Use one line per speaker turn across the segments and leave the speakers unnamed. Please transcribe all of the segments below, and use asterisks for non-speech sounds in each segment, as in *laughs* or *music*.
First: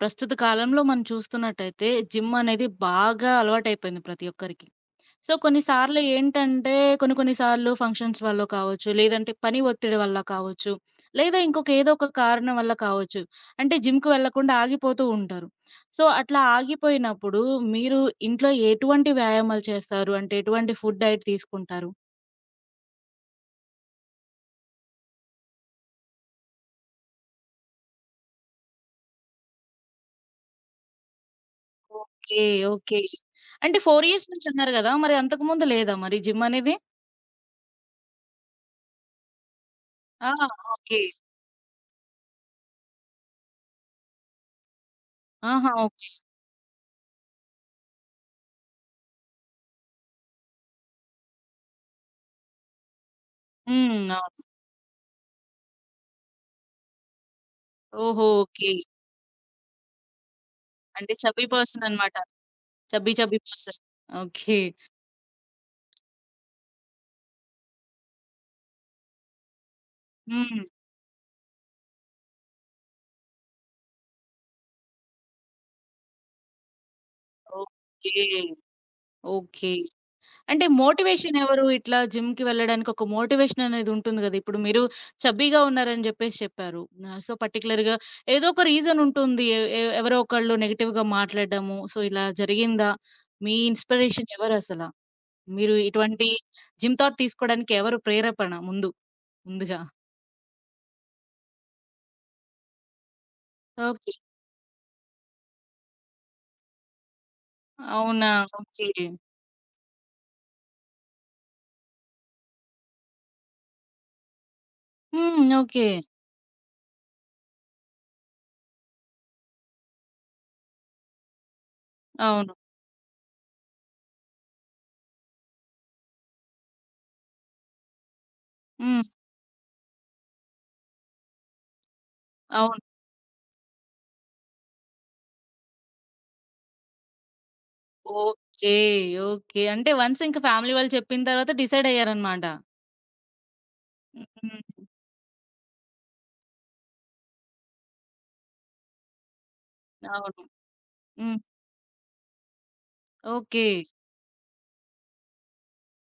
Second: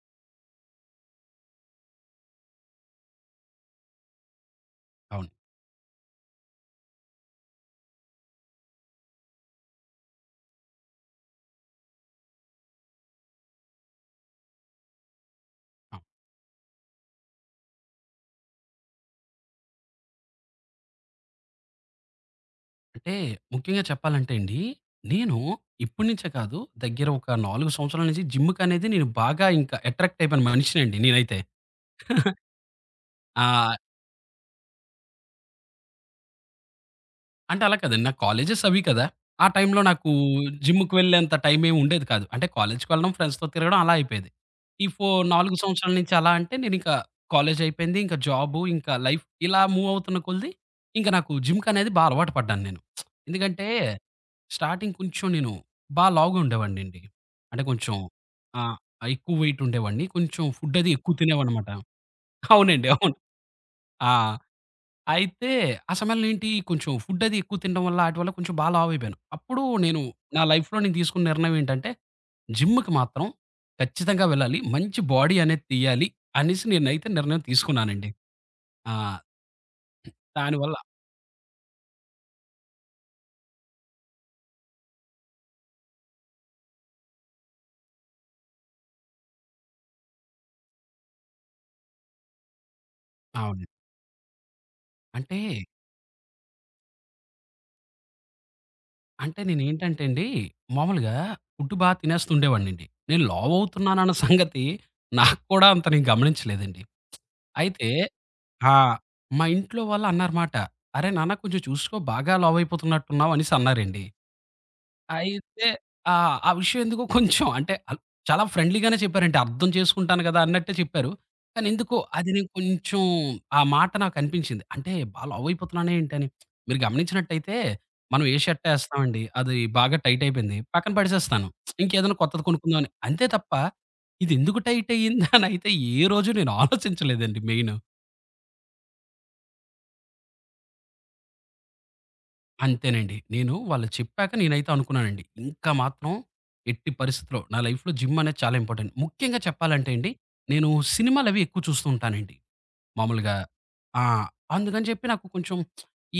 ప్రస్తుత కాలంలో మనం చూస్తున్నట్టయితే జిమ్ అనేది బాగా అలవాటైపోయింది ప్రతి ఒక్కరికి.
అవును.
సో, కొన్నిసార్లు ఏంటంటే కొన్ని కొన్ని సార్లు ఫంక్షన్స్ వల్లో కావచ్చు, లేదంటే పని ఒత్తిడి వల్ల కావచ్చు, లేదా ఇంకొక ఏదో ఒక కారణం వల్ల కావచ్చు. అంటే జిమ్‌కి వెళ్ళకుండా ఆగిపోతూ ఉంటారు.
ఆ!
సో, అట్లా ఆగిపోయినప్పుడు మీరు ఇంట్లో ఎటువంటి వ్యాయామాలు చేస్తారు? అంటే ఎటువంటి ఫుడ్ డైట్ తీసుకుంటారు?
అంటే ముఖ్యంగా చెప్పాలంటే అండి, నేను ఇప్పటి నుంచే కాదు దగ్గర ఒక 4 సంవత్సరాల నుంచి జిమ్‌కనేది నేను బాగా ఇంకా అట్రాక్ట్ అయిపోయిన మనిషినండి నేనైతే. *laughs*
ఓకే. ఓకే.
ఆ!
అంటే 4 ఇయర్స్ నుంచి అన్నారు గదా! మరి అంతకుముందు లేదా మరి జిమ్ అనేది?
అంటే అలా కాదండి. నా కాలేజెస్ అవి కదా! ఆ టైంలో నాకు
ఆ!
జిమ్‌కి
ఓకే.
వెళ్ళేంత టైం ఏమి ఉండేది కాదు. అంటే కాలేజ్‌కి వెళ్ళడం, ఫ్రెండ్స్‌తో తిరగడం అలా అయిపోయేది. ఈ ఫో 4
ఆహా!
సంవత్సరాల
ఓకే.
నుంచి అలా అంటే నేనింకా కాలేజ్ అయిపోయింది. ఇంకా జాబు, ఇంకా లైఫ్ ఇలా మూవ్ అవుతున్న కొలిది ఇంకా నాకు జిమ్‌కనేది బా అలవాటు పడ్డాను నేను. ఎందుకంటే
హ్మ్. అవును.
స్టార్టింగ్ కొంచెం నేను బా లావుగా ఉండేవాడినండి. అంటే కొంచెం
ఓహో! ఓకే.
ఆహ్, ఎక్కువ వెయిట్ ఉండేవాడిని. కొంచెం ఫుడ్ అది
అంటే
ఎక్కువ
చబ్బీ
తినేవాడినమాట.
పర్సన్ అన్నమాట.
అవునండి.
చబ్బీ
అవును.
Chubby person.
ఆ!
ఓకే.
అయితే ఆ సమయంలో ఏంటి కొంచెం ఫుడ్ అది ఎక్కువ తినడం వల్ల, ఆటి వల్ల కొంచెం బా లావైపోయాను. అప్పుడు నేను నా
హ్మ్.
లైఫ్‌లో నేను తీసుకున్న నిర్ణయం ఏంటంటే, జిమ్‌కి మాత్రం ఖచ్చితంగా వెళ్ళాలి. మంచి బాడీ అనేది తీయాలి అనేసి నేనైతే నిర్ణయం తీసుకున్నానండి.
ఓకే.
ఆ!
ఓకే. అంటే
దానివల్ల
మోటివేషన్ ఎవరు? ఇట్లా జిమ్‌కి వెళ్ళడానికి ఒక మోటివేషన్ అనేది ఉంటుంది గదా! ఇప్పుడు మీరు చబ్బీగా ఉన్నారని జెప్పేసి చెప్పారు. సో, పర్టిక్యులర్‌గా ఏదో ఒక రీజన్ ఉంటుంది. ఎ ఎ ఎవరో ఒకళ్ళు నెగెటివ్‌గా మాట్లాడడము. సో, ఇలా జరిగిందా? మీ
అవును.
ఇన్‌స్పిరేషన్ ఎవరసల?
అంటే,
మీరు ఇటువంటి జిమ్ థాట్ తీసుకోవడానికి ఎవరు ప్రేరేపణ ముందు?
అంటే
ముందుగా.
నేనేంటంటే అండి, మామూలుగా ఫుడ్ బా తినేస్తూ ఉండేవాడినండి. నేను
ఓకే.
లావవుతున్నానన్న సంగతి నాకు కూడా అంత నేను గమనించలేదండి. అయితే
అవునా!
ఆ!
ఓకే.
మా ఇంట్లో వాళ్ళు అన్నారమాట. "అరే నాన్న కొంచెం చూసుకో బాగా లావయిపోతున్నట్టున్నావు" అనేసి అన్నారండి.
హ్మ్.
అయితే
ఓకే.
ఆ! ఆ విషయం ఎందుకో కొంచెం అంటే ఆళ్ళు చాలా ఫ్రెండ్లీగానే చెప్పారంటే అర్థం చేసుకుంటాను గదా! అన్నట్టే చెప్పారు. కానీ ఎందుకో అది నేను
అవును.
కొంచెం ఆ మాట నాకనిపించింది. అంటే బా లావయిపోతున్నానే ఏంటని. మీరు గమనించినట్టయితే మనం ఏ షర్ట్
హ్మ్.
ఏస్తామండి అది బాగా టైట్ అయిపోయింది. పక్కన పడేసేస్తాను. ఇంకేదైనా కొత్తది
అవును.
కొనుక్కుందామని. అంతే తప్ప ఇదెందుకు టైట్ అయ్యిందా అనయితే ఏ రోజు నేను ఆలోచించలేదండి మెయిన్.
ఓకే. ఓకే. అంటే వన్స్ ఇంక ఫ్యామిలీ వాళ్ళు చెప్పిన తర్వాత డిసైడ్ అయ్యారనమాట.
అంతేనండి. నేను వాళ్ళు చెప్పాక నేనైతే
హ్మ్.
అనుకున్నానండి. ఇంకా మాత్రం ఎట్టి పరిస్థితిలో నా లైఫ్‌లో జిమ్ అనేది చాలా ఇంపార్టెంట్. ముఖ్యంగా చెప్పాలంటే అండి,
అవును.
నేను
హ్మ్.
సినిమాలవి ఎక్కువ చూస్తూ ఉంటానండి. మామూలుగా
ఓకే.
ఆ! అందుకని చెప్పి నాకు కొంచెం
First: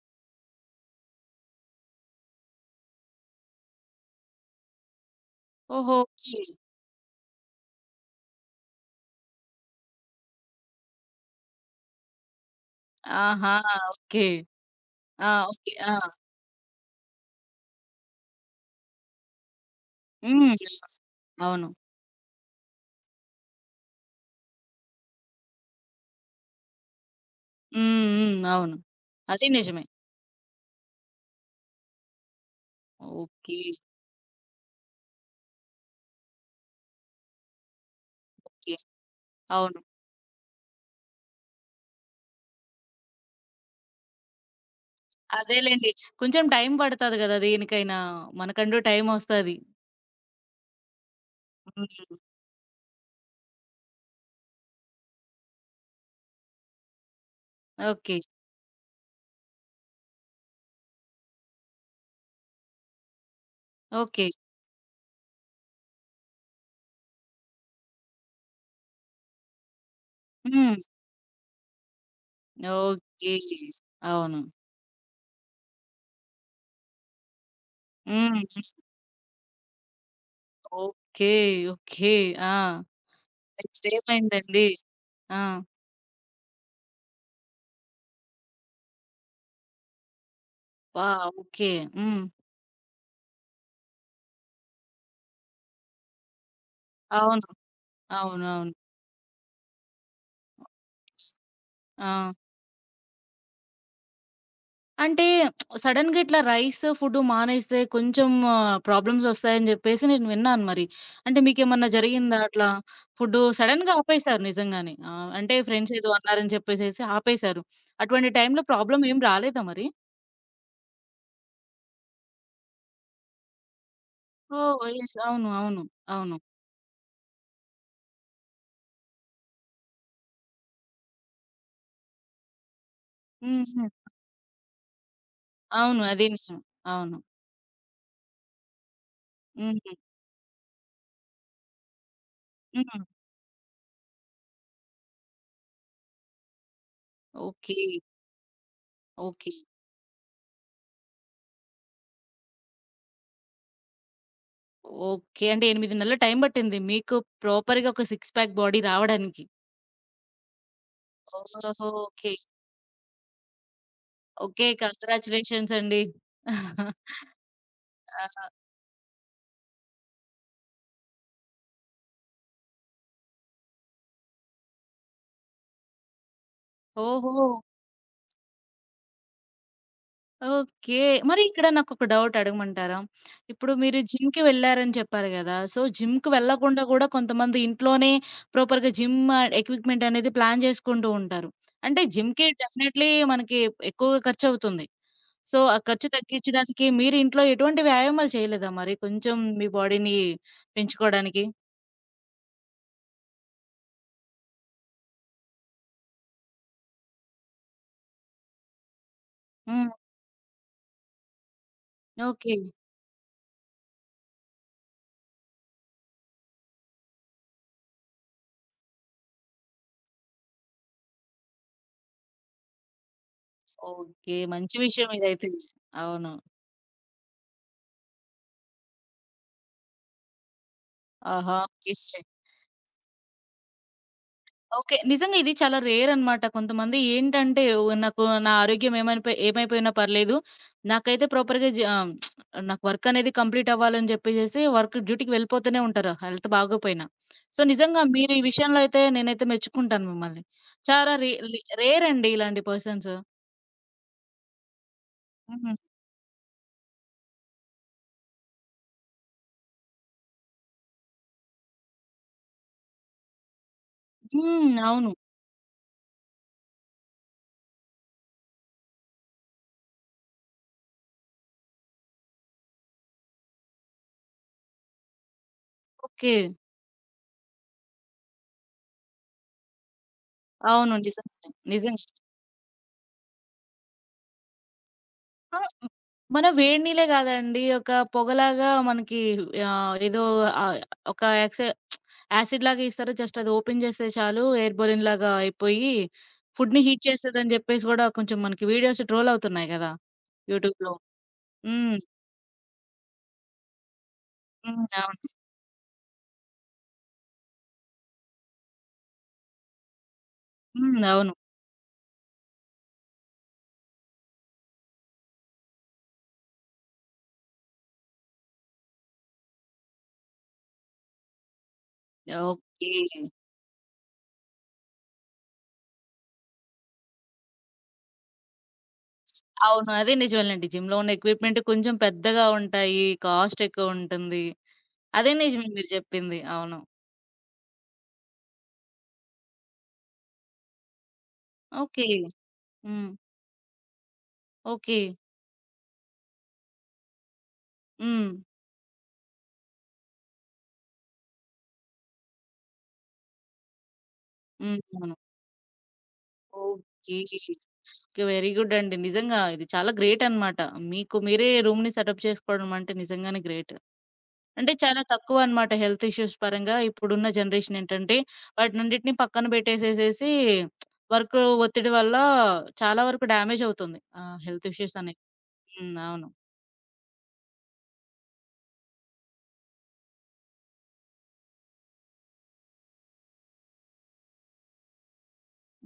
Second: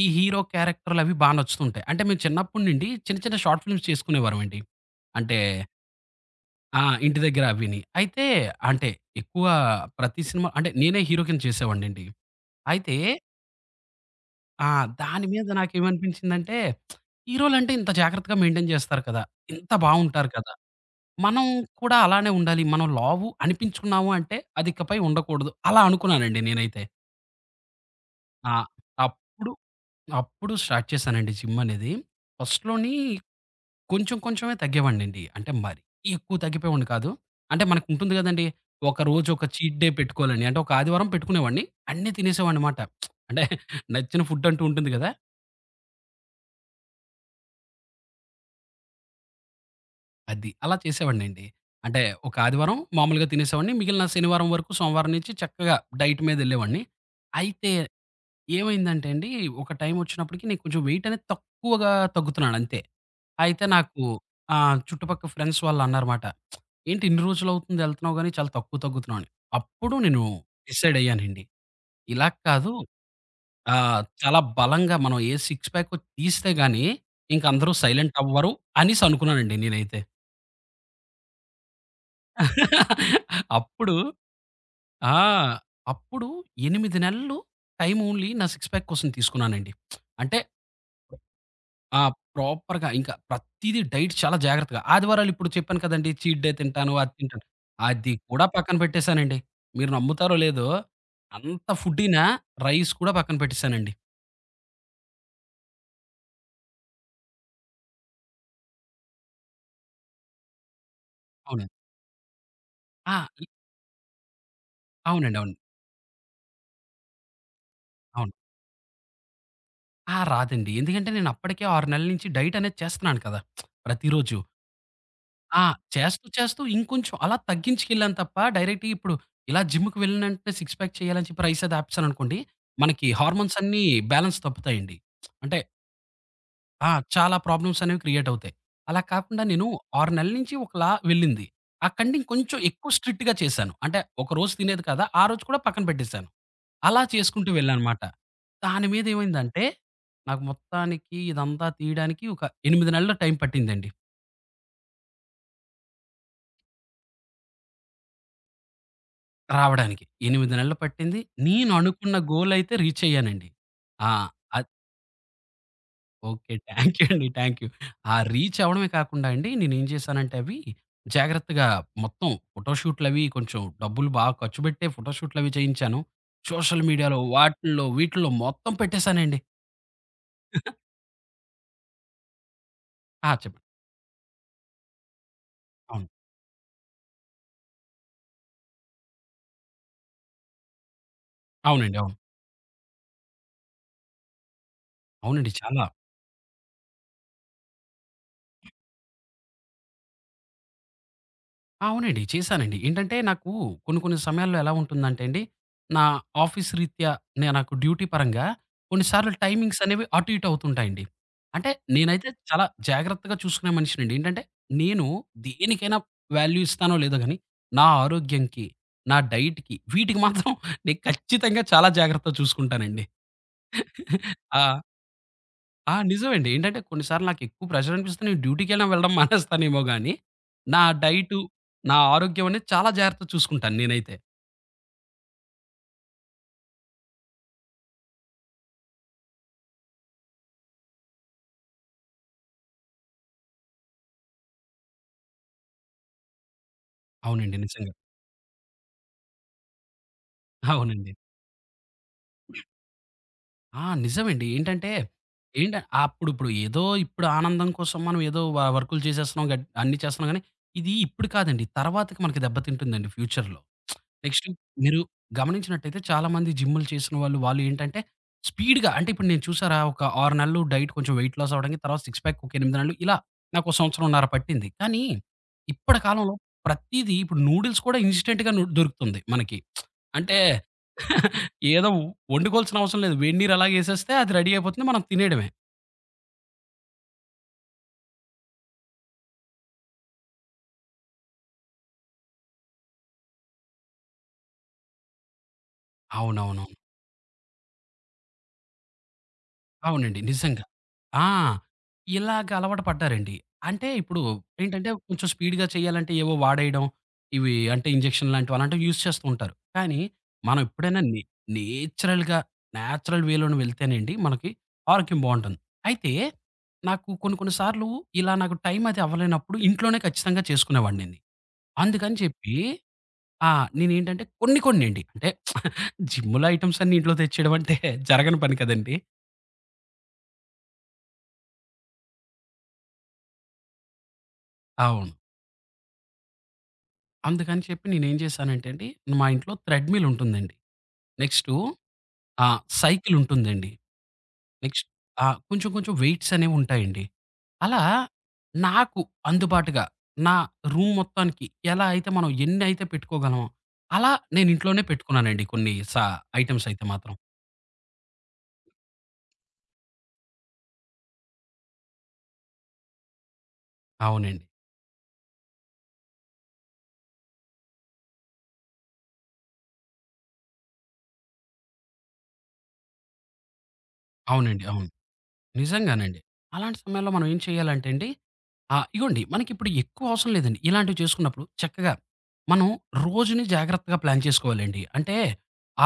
ఈ హీరో క్యారెక్టర్‌లవి బా నచ్చుతుంటాయి. అంటే మేము చిన్నప్పటి నుండి చిన్న చిన్న షార్ట్ ఫిల్మ్స్ చేసుకునేవారమండి. అంటే
ఓహో! ఓకే.
ఆ! ఇంటి దగ్గర అవిని. అయితే అంటే ఎక్కువ ప్రతి సినిమా అంటే నేనే హీరో కింద చేసేవాడినండి. అయితే
ఆహా! ఓకే.
ఆ!
ఆ!
దాని మీద
ఓకే. ఆ!
నాకేమనిపించిందంటే, హీరోలంటే ఇంత జాగ్రత్తగా మెయింటైన్ చేస్తారు కదా! ఇంత బావుంటారు కదా!
హ్మ్.
మనం
అవును.
కూడా అలానే ఉండాలి. మనం లావు అనిపించుకున్నాము అంటే, అది ఇకపై ఉండకూడదు. అలా అనుకున్నానండి నేనైతే.
హ్మ్. హ్మ్.
ఆ!
అవును. అది
అప్పుడు,
నిజమే.
అప్పుడు స్టార్ట్ చేశానండి జిమ్ అనేది. ఫస్ట్‌లోని
ఓకే.
కొంచెం కొంచెమే తగ్గేవాడినండి. అంటే మరీ ఎక్కువ తగ్గిపోయేవాడిని కాదు. అంటే మనకుంటుంది గదండీ!
ఓకే.
ఒక రోజు ఒక చీట్
అవును.
డే పెట్టుకోవాలని. అంటే ఒక ఆదివారం పెట్టుకునేవాడిని. అన్నీ తినేసేవాడినమాట. అంటే నచ్చిన ఫుడ్ అంటూ ఉంటుంది గదా!
అదేలెండి. కొంచెం టైం పడతది గదా! దేనికైనా. మనకంటూ టైం ఒస్తది.
అది. అలా చేసేవాడినండి. అంటే
హ్మ్.
ఒక ఆదివారం మామూలుగా తినేసేవాడిని. మిగిలిన శనివారం వరకు, సోమవారం నుంచి చక్కగా డైట్ మీదెళ్ళేవాడిని. అయితే
ఓకే.
ఏమైందంటే అండి, ఒక టైమొచ్చినప్పటికి నేను కొంచెం వెయిట్ అనేది తక్కువగా తగ్గుతున్నానంతే. అయితే నాకు
ఓకే.
చుట్టుపక్కల ఫ్రెండ్స్ వాళ్ళన్నారమాట. "ఏంటి ఇన్ని రోజులవుతుంది ఎళ్తున్నావు గానీ చాలా తక్కువ తగ్గుతున్నావు" అని. అప్పుడు నేను
హ్మ్.
డిసైడ్ అయ్యానండి. ఇలా కాదు
ఓకే. అవును.
చాలా బలంగా మనం ఏ సిక్స్ ప్యాకో తీస్తే గానీ ఇంకందరూ సైలెంట్ అవ్వరు
హ్మ్.
అనేసి అనుకున్నానండి నేనైతే.
ఓకే. ఓకే. ఆ! నెక్స్ట్
అప్పుడు
ఏమైందండి?
ఆ!
ఆ!
అప్పుడు 8 నెలలు టైమ్ ఓన్లీ నా సిక్స్ ప్యాక్ కోసం తీసుకున్నానండి. అంటే
వా! ఓకే.
ఆ!
హ్మ్.
ప్రాపర్‌గా ఇంకా ప్రతీదీ డైట్ చాలా జాగ్రత్తగా. ఆదివారాలు ఇప్పుడు చెప్పాను కదండీ! చీట్ డే తింటాను, అది తింటాను.
అవును.
అది కూడా
అవునవును.
పక్కన పెట్టేసానండి. మీరు నమ్ముతారో లేదో అంత ఫుడ్డినా
ఆ!
రైస్ కూడా పక్కన పెట్టేసానండి.
అంటే సడెన్‌గా ఇట్లా రైస్, ఫుడ్ మానేస్తే కొంచెం ప్రాబ్లమ్స్ వస్తాయని జెప్పేసి నేను విన్నాను మరి. అంటే
అవునండి.
మీకేమన్నా జరిగిందా అట్లా?
ఆ!
ఫుడ్డు
ఇ
సడెన్‌గా ఆపేశారు నిజంగానే.
అవునండి. అవును.
అంటే ఫ్రెండ్స్ ఏదో అన్నారని చెప్పేసేసి ఆపేశారు. అటువంటి
అవును.
టైంలో ప్రాబ్లమ్ ఏం రాలేదా మరి?
రాదండి. ఎందుకంటే నేను అప్పటికే 6 నెలల నుంచి డైట్ అనేది చేస్తున్నాను కదా! ప్రతిరోజు.
ఓహ్! యెస్. అవును.
ఆ!
అవును.
చేస్తూ,
అవును.
చేస్తూ ఇంకొంచెం అలా తగ్గించుకెళ్ళాను తప్ప, డైరెక్ట్‌గా ఇప్పుడు ఇలా జిమ్‌కి వెళ్ళిన వెంటనే సిక్స్ ప్యాక్ చేయాలని చెప్పి రైస్ అది ఆపేసాననుకోండి, మనకి హార్మోన్స్ అన్నీ
హుహు.
బ్యాలెన్స్ తప్పుతాయండి. అంటే
అవును. అదే నిజం.
ఆ!
అవును.
చాలా ప్రాబ్లమ్స్ అనేవి క్రియేట్ అవుతాయి. అలా కాకుండా నేను
హుహు.
6 నెలల నుంచి ఒకలా వెళ్ళింది. అక్కడి కొంచెం ఎక్కువ
హ్మ్.
స్ట్రిక్ట్‌గా చేశాను. అంటే ఒకరోజు తినేది కదా! ఆ రోజు కూడా పక్కన పెట్టేసాను. అలా చేసుకుంటూ
ఓకే.
వెళ్ళానమాట. దాని మీద
ఓకే.
ఏమైందంటే, నాకు మొత్తానికి ఇదంతా తీయడానికి ఒక 8 నెలలు టైం పట్టిందండి.
ఓకే. అంటే 8 నెలలు టైం పట్టింది మీకు ప్రాపర్‌గా ఒక సిక్స్ ప్యాక్ బాడీ రావడానికి.
రావడానికి. 8 నెలలు పట్టింది. నేను
ఓహో!
అనుకున్న
ఓకే.
గోల్ అయితే రీచ్ అయ్యానండి. ఆ!
ఓకే.
అద్
కంగ్రాచ్యులేషన్స్ అండి.
ఓకే. థాంక్ యూ అండి. Thank you. ఆ
ఆ!
రీచ్ అవ్వడమే కాకుండా అండి నేనేం చేశానంటే అవి జాగ్రత్తగా మొత్తం ఫోటోషూట్‌లవి కొంచెం డబ్బులు బాగా ఖర్చు పెట్టే ఫోటోషూట్‌లవి చేయించాను. సోషల్ మీడియాలో
ఓహో!
వాటిల్లో వీటిల్లో మొత్తం పెట్టేసానండి.
ఓకే. మరి ఇక్కడ నాకొక డౌట్ అడగమంటారా?
చెప్పండి.
ఇప్పుడు మీరు జిమ్‌కి వెళ్లారని చెప్పారు గదా! సో,
అవును.
జిమ్‌కి వెళ్ళకుండా గూడా కొంతమంది ఇంట్లోనే ప్రాపర్‌గా జిమ్ ఎక్విప్‌మెంట్ అనేది ప్లాన్ చేసుకుంటూ ఉంటారు.
అవునండి.
అంటే
అవును.
జిమ్‌కి డెఫినైట్‌లీ మనకి ఎక్కువగా ఖర్చవుతుంది.
అవునండి.
సో, ఆ
చాలా
ఖర్చు తగ్గించడానికి మీరు ఇంట్లో ఎటువంటి వ్యాయామాలు చేయలేదా మరి? కొంచెం మీ బాడీని పెంచుకోవడానికి?
అవునండి. చేశానండి. ఏంటంటే నాకు కొన్ని కొన్ని సమయాల్లో ఎలా ఉంటుందంటే అండి, నా ఆఫీస్ రీత్యా నాకు డ్యూటీ పరంగా కొన్ని సార్లు టైమింగ్స్
హ్మ్.
అనేవి అటు ఇటు అవుతుంటాయండి. అంటే నేనైతే
ఓకే.
చాలా జాగ్రత్తగా చూసుకునే మనిషినండి. ఏంటంటే నేను దేనికైనా వాల్యూ ఇస్తానో లేదో గానీ, నా ఆరోగ్యంకి, నా డైట్‌కి వీటికి మాత్రం నేను ఖచ్చితంగా చాలా జాగ్రత్తగా చూసుకుంటానండి.
ఓకే. మంచి
ఆ!
విషయం ఇదైతే.
ఆ!
అవును.
నిజమండి. ఏంటంటే కొన్ని సార్లు నాకెక్కువ ప్రెషర్ అనిపిస్తే నేను డ్యూటీకైనా వెళ్ళడం *laughs* మానేస్తానేమో గానీ, నా డైటు,
ఆహా! ఓకే.
నా ఆరోగ్యం అనేది చాలా జాగ్రత్తగా చూసుకుంటాను నేనైతే.
ఓకే. నిజంగా ఇది చాలా రేర్ అన్నమాట. కొంతమంది ఏంటంటే, ఓహ్! నాకు నా ఆరోగ్యం ఏమైనపో ఏమైపోయినా పర్లేదు. నాకైతే ప్రాపర్‌గా నాకు వర్క్ అనేది కంప్లీట్ అవ్వాలని జెప్పేసేసి వర్క్ డ్యూటీకి వెళ్ళిపోతూనే ఉంటారు. హెల్త్ బాగోపోయినా.
అవునండి.
సో,
నిజంగా.
నిజంగా మీరు ఈ విషయంలో అయితే నేనైతే మెచ్చుకుంటాను మిమ్మల్ని. చాలా
అవునండి.
రే లే రేర్ అండి ఇలాంటి పర్సన్స్.
నిజమండి. ఏంటంటే
హుహు.
ఏంట అప్పుడిప్పుడు ఏదో ఇప్పుడు ఆనందం కోసం మనం ఏదో వర్కులు చేసేస్తున్నాం గట్ అన్నీ చేస్తున్నాం గానీ, ఇది ఇప్పుడు కాదండి. తర్వాతకి మనకి దెబ్బతింటుందండి ఫ్యూచర్‌లో. నెక్స్ట్
హ్మ్.
మీరు
అవును.
గమనించినట్టయితే చాలామంది జిమ్‌లు చేసిన వాళ్ళు ఏంటంటే స్పీడ్‌గా అంటే ఇప్పుడు నేను చూసారా ఒక 6 నెలలు డైట్ కొంచెం వెయిట్ లాస్ అవ్వడానికి, తర్వాత సిక్స్ ప్యాక్ ఒక 8 నెలలు ఇలా నాకు ఓ సంవత్సరంన్నర పట్టింది. కానీ ఇప్పటి కాలంలో
ఓకే.
ప్రతీదీ ఇప్పుడు నూడిల్స్ కూడా ఇన్‌స్టంట్‌గా దొరుకుతుంది మనకి. అంటే
అవును. నిజంగానే.
ఏదో
నిజంగా.
వండుకోవాల్సిన అవసరం లేదు. వేడి నీరు అలాగే ఎసేస్తే అది రెడీ అయిపోతుంది. మనం తినేయడమే.
ఆ! మనం వేడి నీళ్ళే గాదండి. ఒక పొగలాగా మనకి ఏదో ఆహ్, ఒక యాక్సె యాసిడ్ లాగా ఇస్తారు. జస్ట్ అది ఓపెన్ చేస్తే చాలు ఎయిర్ బెలూన్‌లాగా అయిపోయి
అవునవునవును.
ఫుడ్‌ని హీట్ చేస్తదని జెప్పేసి గూడా కొంచెం మనకి వీడియోస్ ట్రోల్ అవుతున్నాయి గదా!
అవునండి. నిజంగా.
యూట్యూబ్‌లో.
ఆ!
హ్మ్.
ఇలాగ అలవాటు పడ్డారండి. అంటే ఇప్పుడు
హ్మ్.
ఏంటంటే కొంచెం
అవును.
స్పీడ్‌గా చేయాలంటే ఏవో వాడేయడం. ఇవి అంటే ఇంజెక్షన్ లాంటివి అలాంటివి యూజ్ చేస్తూ ఉంటారు. కానీ మనం
హ్మ్.
ఎప్పుడైనా
అవును.
నేచురల్‌గా నేచురల్ వేలోనే వెళ్తేనండి మనకి ఆరోగ్యం బావుంటుంది. అయితే నాకు కొన్ని కొన్ని సార్లు ఇలా నాకు టైం అది అవ్వలేనప్పుడు ఇంట్లోనే ఖచ్చితంగా చేసుకునేవాడినండి. అందుకని చెప్పి
ఓకే.
ఆ! నేనేంటంటే కొన్ని కొన్నండి. అంటే జిమ్‌లో ఐటెమ్స్ అన్నీ ఇంట్లో తెచ్చేయడం అంటే జరగని పని కదండీ!
అవును. అదే నిజమేలెండి. జిమ్‌లో ఉన్న ఎక్విప్‌మెంట్ కొంచెం పెద్దగా ఉంటాయి. కాస్ట్ ఎక్కువుంటుంది.
అవును.
అదే నిజమే మీరు జెప్పింది. అవును.
అందుకని చెప్పి నేనేం చేశానంటే అండి, మా ఇంట్లో థ్రెడ్‌మిల్ ఉంటుందండి. Next
okay. హ్మ్.
సైకిల్ ఉంటుందండి. Next
okay.
కొంచెం కొంచెం వెయిట్స్ అనేవి ఉంటాయండి. అలా
హ్మ్.
నాకు అందుబాటుగా నా రూమ్ మొత్తానికి ఎలా అయితే మనం ఎన్నైతే పెట్టుకోగలమో, అలా నేను
హ్మ్.
ఇంట్లోనే
అవును.
పెట్టుకున్నానండి కొన్ని ఐటెమ్స్ అయితే మాత్రం.
ఓకే. ఓకే. వెరీ గుడ్ అండి. నిజంగా ఇది చాలా గ్రేట్ అన్నమాట. మీకు మీరే రూమ్‌ని సెటప్ చేసుకోవడం అంటే నిజంగానే గ్రేట్.
అవునండి.
అంటే చాలా తక్కువనమాట హెల్త్ ఇష్యూస్ పరంగా. ఇప్పుడున్న జనరేషన్ ఏంటంటే వాటినన్నిటిని పక్కన పెట్టేసేసేసి వర్క్ ఒత్తిడి వల్ల చాలా వరకు డ్యామేజ్ అవుతుంది. ఆ!
అవునండి.
హెల్త్
అవును.
ఇష్యూస్ అనేవి. హ్మ్.
నిజంగానండి.
అవును.
అలాంటి సమయంలో మనం ఏం చేయాలంటే అండి ఇగోండి మనకిప్పుడు ఎక్కువ అవసరం లేదండి. ఇలాంటివి చేసుకున్నప్పుడు చక్కగా మనం రోజుని జాగ్రత్తగా ప్లాన్ చేసుకోవాలండి. అంటే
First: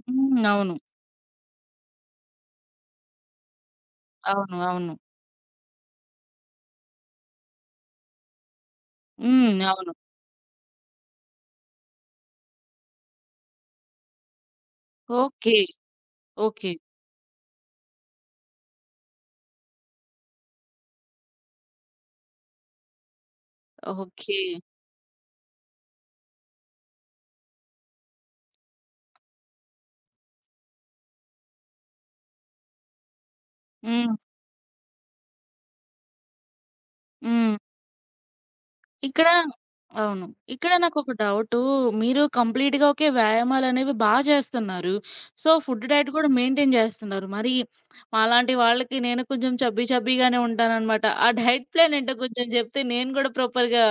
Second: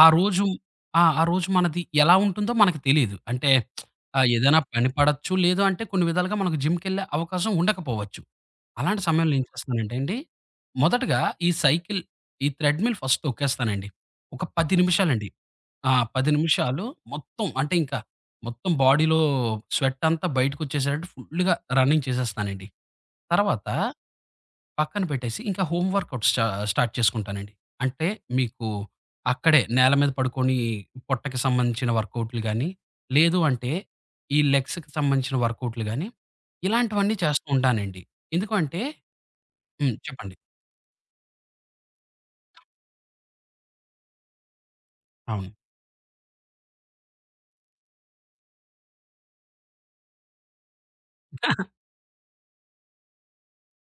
ఆ
హ్మ్.
రోజు
అవును.
ఆ! ఆ రోజు మనది ఎలా ఉంటుందో మనకు తెలీదు. అంటే
అవును.
ఏదైనా పని
అవును.
పడొచ్చు. లేదు అంటే కొన్ని విధాలుగా మనకు జిమ్‌కెళ్ళే అవకాశం ఉండకపోవచ్చు. అలాంటి సమయంలో ఏం
హ్మ్. అవును.
చేస్తానంటే అండి, మొదటగా ఈ సైకిల్, ఈ థ్రెడ్‌మిల్ ఫస్ట్ తొక్కేస్తానండి. ఒక 10 నిమిషాలండి.
ఓకే.
ఆ! 10
ఓకే.
నిమిషాలు మొత్తం అంటే ఇంకా మొత్తం బాడీలో స్వెట్ అంతా బయటకొచ్చేసేటట్టు ఫుల్‌గా రన్నింగ్ చేసేస్తానండి. తర్వాత
ఓకే.
పక్కన పెట్టేసి ఇంకా హోమ్ వర్కౌట్ స్టార్ట్ చేసుకుంటానండి. అంటే మీకు అక్కడే నేల మీద పడుకొని పొట్టకి సంబంధించిన వర్కౌట్‌లు గాని, లేదు అంటే
హ్మ్.
ఈ లెగ్స్‌కి సంబంధించిన వర్కౌట్‌లు గాని ఇలాంటివన్నీ చేస్తూ
హ్మ్.
ఉంటానండి. ఎందుకు అంటే
ఇక్కడ
హ్మ్.
అవును.
చెప్పండి.
ఇక్కడ నాకొక డౌటు. మీరు కంప్లీట్‌గా ఓకే. వ్యాయామాలనేవి బా చేస్తున్నారు. సో,
అవును.
ఫుడ్ డైట్ కూడా మెయింటైన్ చేస్తున్నారు. మరి మాలాంటి వాళ్ళకి నేను కొంచెం చబ్బీ చబ్బీగానే ఉంటాననమాట. ఆ డైట్ ప్లాన్ ఏంటో కొంచెం చెప్తే నేను కూడా ప్రాపర్‌గా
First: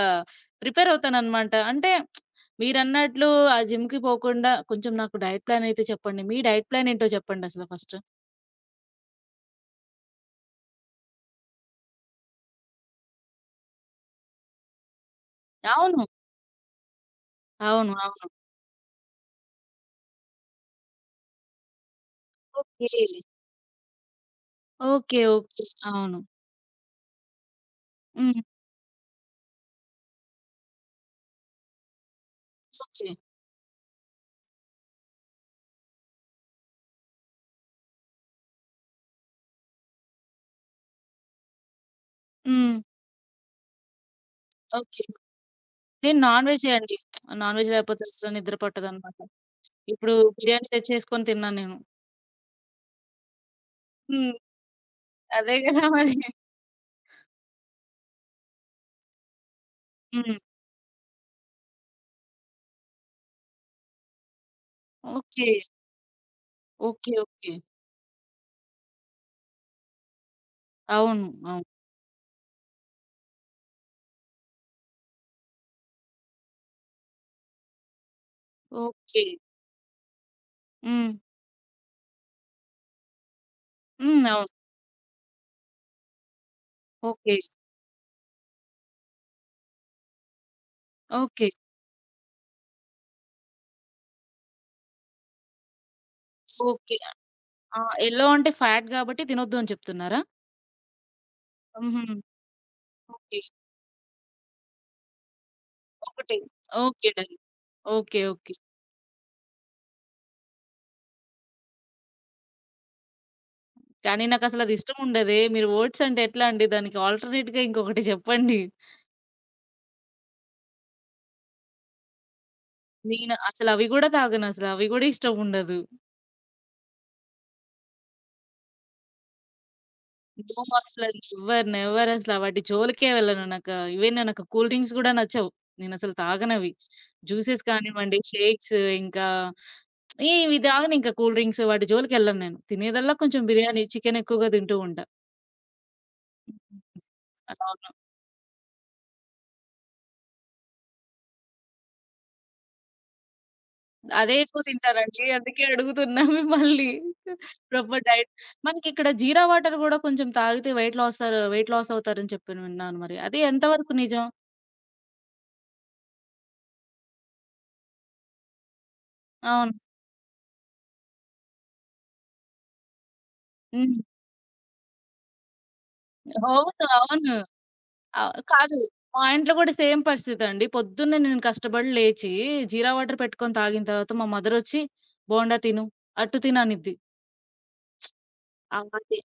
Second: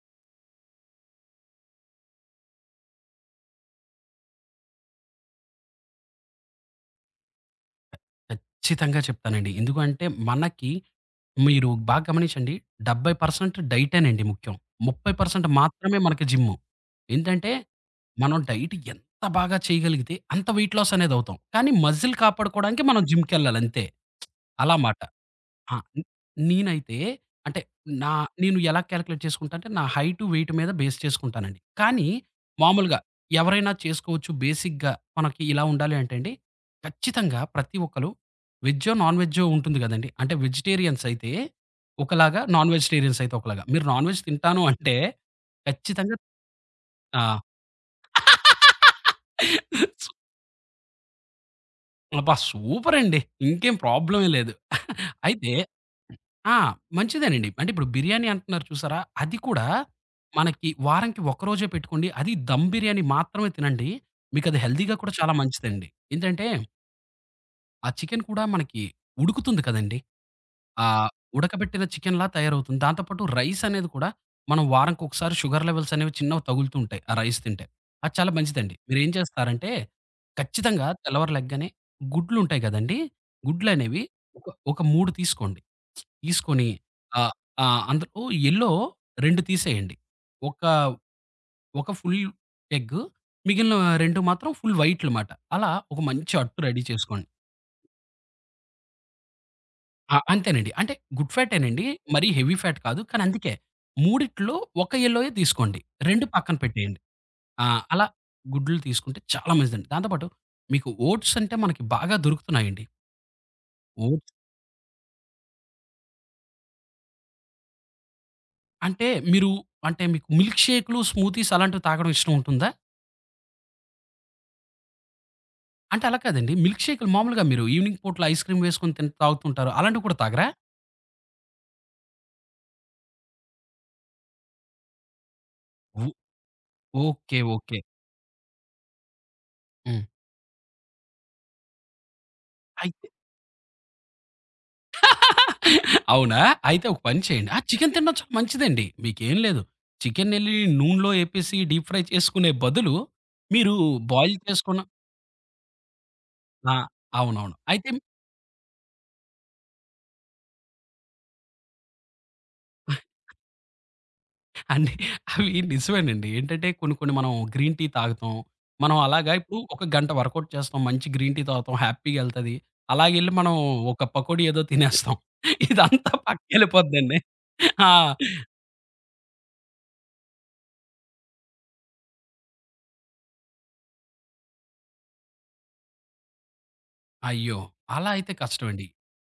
ప్రిపేర్ అవుతాననమాట. అంటే మీరన్నట్లు ఆ జిమ్‌కి పోకుండా కొంచెం నాకు డైట్ ప్లాన్ అయితే చెప్పండి. మీ డైట్ ప్లాన్ ఏంటో చెప్పండి అసల ఫస్ట్?
ఖచ్చితంగా చెప్తానండి. ఎందుకంటే మనకి మీరు బాగా గమనించండి 70% డైటేనండి ముఖ్యం. 30% మాత్రమే
అవును.
మనకి జిమ్ము. ఏంటంటే
అవును. అవును.
మనం డైట్ ఎంత బాగా చేయగలిగితే అంత వెయిట్ లాస్ అనేది అవుతాం. కానీ మజిల్ కాపాడుకోవడానికి
ఓకే.
మనం జిమ్‌కెళ్ళాలి అంతే. అలా మాట.
ఓకే. ఓకే.
ఆ! న్
అవును.
నేనైతే అంటే నా
హ్మ్.
నేను ఎలా కాలిక్యులేట్ చేసుకుంటా అంటే నా హైట్, వెయిట్ మీద బేస్ చేసుకుంటానండి. కానీ మామూలుగా
ఓకే.
ఎవరైనా చేసుకోవచ్చు బేసిక్‌గా మనకి ఇలా ఉండాలి అంటే అండి, ఖచ్చితంగా ప్రతి ఒక్కళ్ళు వెజ్జో, నాన్ వెజ్జో ఉంటుంది గదండీ! అంటే వెజిటేరియన్స్ అయితే ఒకలాగా, నాన్
హ్మ్.
వెజిటేరియన్స్ అయితే ఒకలాగా. మీరు నాన్ వెజ్ తింటాను అంటే
ఓకే.
ఖచ్చితంగా
నేను నాన్ వెజ్జే అండి.
ఆ!
నాన్ వెజ్ లేకపోతే అసలు నిద్ర పట్టదనమాట.
*laughs* సు
ఇప్పుడు బిర్యానీ తెచ్చేసుకొని తిన్నాను నేను.
అబ్బా! సూపర్ అండి. ఇంకేం ప్రాబ్లమే
హ్మ్.
లేదు. అయితే
అదే గదా మరి.
ఆ! మంచిదేనండి. అంటే ఇప్పుడు బిర్యానీ అంటున్నారు చూసారా? అది కూడా
హ్మ్.
మనకి వారానికి ఒక్కరోజే పెట్టుకోండి. అది దమ్ బిర్యానీ మాత్రమే తినండి. మీకది హెల్తీగా కూడా చాలా
ఓకే.
మంచిదండి. ఏంటంటే
ఓకే. ఓకే.
ఆ చికెన్ కూడా మనకి ఉడుకుతుంది కదండీ! ఆహ్,
అవును. అవును.
ఉడకబెట్టిన చికెన్‌లా తయారవుతుంది. దాంతో పాటు రైస్ అనేది కూడా మనం వారానికొకసారి షుగర్ లెవెల్స్ అనేవి చిన్నవి తగులుతూ ఉంటాయి. ఆ రైస్ తింటే. అది చాలా మంచిదండి. మీరేం
ఓకే.
చేస్తారంటే ఖచ్చితంగా
హ్మ్.
తెల్లవారు లెగ్గానే గుడ్లుంటాయి కదండీ! గుడ్లనేవి
హ్మ్.
ఒక
అవును.
ఒక 3 తీసుకోండి. తీసుకొని ఆహ్,
ఓకే.
ఆహ్, అందులో యెల్లో 2 తీసేయండి. ఒక,
ఓకే.
ఒక ఫుల్ ఎగ్ మిగిలిన 2 మాత్రం ఫుల్ వైట్‌లమాట. అలా ఒక మంచి అట్టు రెడీ
ఓకే.
చేసుకోండి.
ఆ! యెల్లో అంటే ఫ్యాట్ గాబట్టి తినొద్దు అని చెప్తున్నారా?
అంతేనండి. అంటే గుడ్ ఫ్యాటేనండి.
హుహు.
మరీ హెవీ ఫ్యాట్ కాదు. కానీ
ఓకే.
అందుకే మూడిట్లో ఒక యెల్లోయే తీసుకోండి. 2
ఒకటే.
పక్కన పెట్టేయండి.
ఓకే. డన్.
ఆ! అలా
ఓకే. ఓకే.
గుడ్లు తీసుకుంటే చాలా మంచిదండి. దాంతో పాటు మీకు ఓట్స్ అంటే మనకి బాగా దొరుకుతున్నాయండి.
కానీ
ఓట్స్
నాకసలది ఇష్టముండదే. మీరు ఓట్స్ అంటే ఎట్లా అండి? దానికి ఆల్టర్‌నేట్‌గా ఇంకొకటి జెప్పండి.
అంటే మీరు అంటే మీకు మిల్క్ షేక్‌లు, స్మూతీస్ అలాంటివి తాగడం ఇష్టం ఉంటుందా?
నేను అసలవి గూడా తాగనసల. అవి గూడా ఇష్టముండదు.
అంటే అలా కాదండి. మిల్క్ షేకులు మామూలుగా మీరు ఈవినింగ్ పూటలో ఐస్ క్రీమ్ వేసుకొని తాగుతుంటారు. అలాంటివి కూడా తాగరా?
నో అసలు నెవర్, నెవర్ అసల వాటి జోలికే వెళ్ళను. నాకు ఈవెన్ నాకు కూల్ డ్రింక్స్ గూడా నచ్చవు.
ఓ
నేనసలు తాగనవి.
ఓకే.
Juices
okay.
కానివ్వండి, షేక్స్ ఇంకా
హ్మ్.
ఏ ఇవి తాగనింకా కూల్ డ్రింక్స్ వాటి జోలికెళ్ళను నేను.
అయితే
తినేదల్లా కొంచెం బిర్యానీ, చికెన్ ఎక్కువగా తింటూ ఉంటా.
*laughs* అవునా? అయితే ఒక పని చేయండి. ఆ!
అవును.
చికెన్ తినడం చాలా మంచిదండి. మీకేం లేదు. చికెనెళ్లి నూనెలో ఏపేసి డీప్ ఫ్రై చేసుకునే బదులు, మీరు
అదే
బాయిల్
ఎక్కువ
చేసుకున్న
తింటానండి. అందుకే అడుగుతున్నా
ఆ!
మిమ్మల్ని.
అవునవును.
ప్రాపర్ డైట్ మనకిక్కడ జీరా వాటర్ గూడా కొంచెం తాగితే వెయిట్ లాస్ అవుతారని చెప్పి విన్నాను మరి. అది ఎంతవరకు నిజం?
అన్ని అవి నిజమేనండి. ఏంటంటే కొన్ని కొన్ని మనం గ్రీన్ టీ తాగుతాం. మనం అలాగా ఇప్పుడు
అవును.
ఒక గంట వర్కౌట్ చేస్తాం. మంచి గ్రీన్ టీ తాగుతాం. హ్యాపీగెళ్తది. అలాగెళ్లి మనం
హ్మ్.
ఒక పకోడీ ఏదో తినేస్తాం. ఇదంతా
అవును.
పక్కకెళ్ళిపోద్దండి.
అవును.
ఆ!
ఆ! కాదు. మా ఇంట్లో కూడా సేమ్ పరిస్థితండి. పొద్దున్నే నేను కష్టపడి లేచి జీరా వాటర్ పెట్టుకొని తాగిన తర్వాత మా మదరొచ్చి బోండా తిను, అట్టు తిను అనిద్ది.
అయ్యో! అలా అయితే
ఆ!
కష్టమండి.
అదే.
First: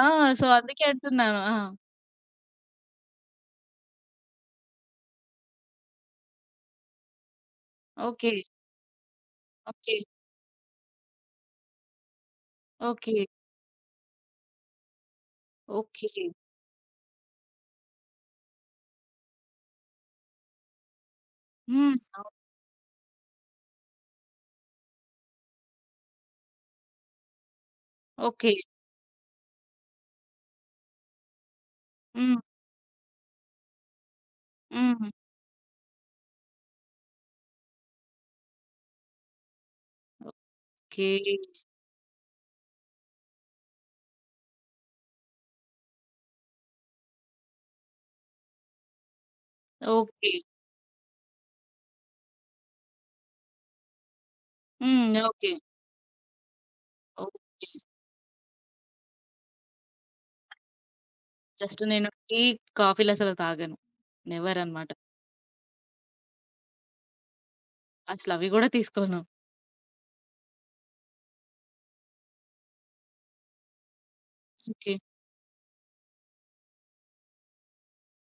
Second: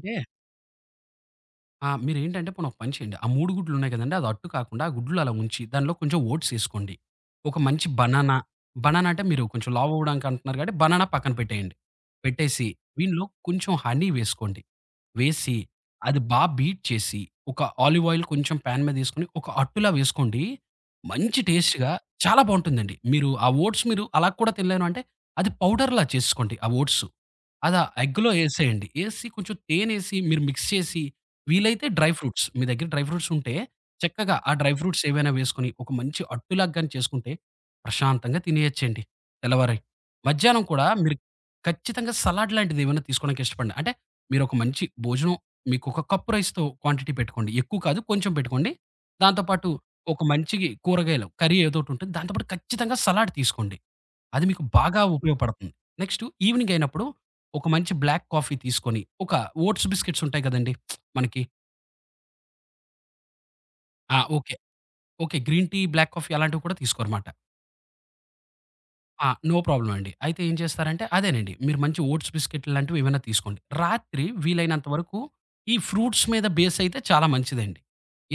ఆ! సో, అందుకే అంటున్నాను. ఆ!
ఆ! మీరేంటంటే పోనీ ఒక పని చేయండి. ఆ 3 గుడ్లున్నాయి కదండీ! అది అట్టు కాకుండా ఆ గుడ్లు అలా ఉంచి దానిలో కొంచెం ఓట్స్ ఏసుకోండి. ఒక మంచి
ఓకే.
బనానా, బనానా అంటే మీరు కొంచెం
ఓకే.
లావవ్వడానికి అంటున్నారు కాబట్టి బనానా పక్కన పెట్టేయండి. పెట్టేసి
ఓకే.
దీనిలో కొంచెం హనీ వేసుకోండి. వేసి,
ఓకే.
అది బా బీట్ చేసి, ఒక ఆలివ్ ఆయిల్ కొంచెం పాన్ మీదేసుకొని, ఒక అట్టులా వేసుకోండి. మంచి టేస్ట్‌గా
హ్మ్. అవును.
చాలా బావుంటుందండి. మీరు ఆ ఓట్స్ అలా కూడా తినలేను అంటే, అది పౌడర్‌లా చేసేసుకోండి ఆ ఓట్సు. అది ఆ ఎగ్‌లో
ఓకే.
ఏసేయండి. ఏసి కొంచెం తేనేసి మీరు మిక్స్ చేసి, వీలైతే
హ్మ్.
డ్రై ఫ్రూట్స్ ఉంటే, చక్కగా ఆ డ్రై ఫ్రూట్స్
హ్మ్.
ఏవైనా వేసుకొని, ఒక మంచి అట్టులాగా గాని చేసుకుంటే, ప్రశాంతంగా తినేయొచ్చండి తెల్లవారి. మధ్యాహ్నం కూడా
ఓకే.
మీరు ఖచ్చితంగా సలాడ్ లాంటిదేమైనా తీసుకోవడానికి ఇష్టపడండి. అంటే మీరొక మంచి భోజనం మీకొక కప్పు రైస్‌తో క్వాంటిటీ పెట్టుకోండి. ఎక్కువ కాదు కొంచెం పెట్టుకోండి. దాంతో పాటు ఒక
ఓకే.
మంచి కూరగాయలు, కర్రీ ఏదోకటుంటుంది. దాంతో పాటు ఖచ్చితంగా సలాడ్ తీసుకోండి. అది మీకు బాగా
హ్మ్. ఓకే.
ఉపయోగపడుతుంది. నెక్స్ట్ ఈవెనింగ్ అయినప్పుడు ఒక
ఓకే.
మంచి బ్లాక్ కాఫీ తీసుకొని, ఒక ఓట్స్ బిస్కెట్స్ ఉంటాయి కదండీ! మనకి.
జస్ట్ నేను టీ, కాఫీలసలు తాగను.
ఓకే.
నెవర్ అనమాట.
Okay. Green tea, black coffee అలాంటివి కూడా తీసుకోరమాట.
అసలవి గూడా తీసుకోను.
నో ప్రాబ్లమ్ అండి. అయితే ఏం చేస్తారంటే అదేనండి. మీరు మంచి ఓట్స్ బిస్కెట్ లాంటివి ఏమైనా తీసుకోండి. రాత్రి వీలైనంత
ఓకే.
వరకు ఈ ఫ్రూట్స్ మీద బేస్ అయితే చాలా మంచిదండి.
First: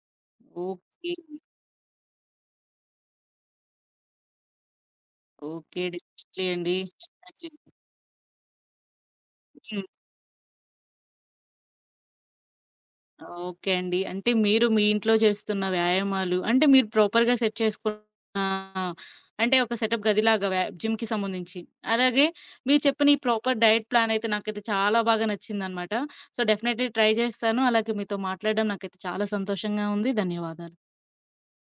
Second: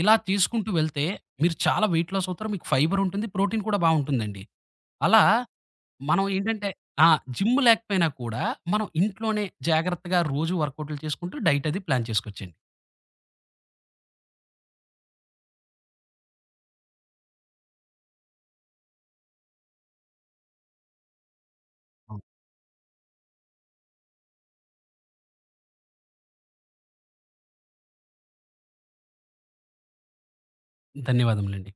ఇలా తీసుకుంటూ వెళ్తే
ఓకే.
మీరు చాలా వెయిట్ లాస్ అవుతారు. మీకు ఫైబర్ ఉంటుంది. ప్రోటీన్ కూడా బావుంటుందండి. అలా
ఓకే.
మనం ఏంటంటే
లేండి.
ఆ! జిమ్ లేకపోయినా కూడా మనం ఇంట్లోనే
హ్మ్.
జాగ్రత్తగా రోజు వర్కౌట్‌లు చేసుకుంటూ డైట్ అది ప్లాన్ చేసుకోవచ్చండి.
ఓకే అండి. అంటే మీరు మీ ఇంట్లో చేస్తున్న వ్యాయామాలు అంటే మీరు ప్రాపర్‌గా సెట్ చేసుకున్న అంటే ఒక సెటప్ గదిలాగా జిమ్‌కి సంబంధించి.
అవును.
అలాగే మీరు చెప్పిన ఈ ప్రాపర్ డైట్ ప్లాన్ అయితే నాకైతే చాలా బాగా నచ్చిందనమాట. సో, డెఫినెట్‌లీ ట్రై చేస్తాను. అలాగే మీతో మాట్లాడడం నాకైతే చాలా సంతోషంగా ఉంది. ధన్యవాదాలు.
ధన్యవాదములండి.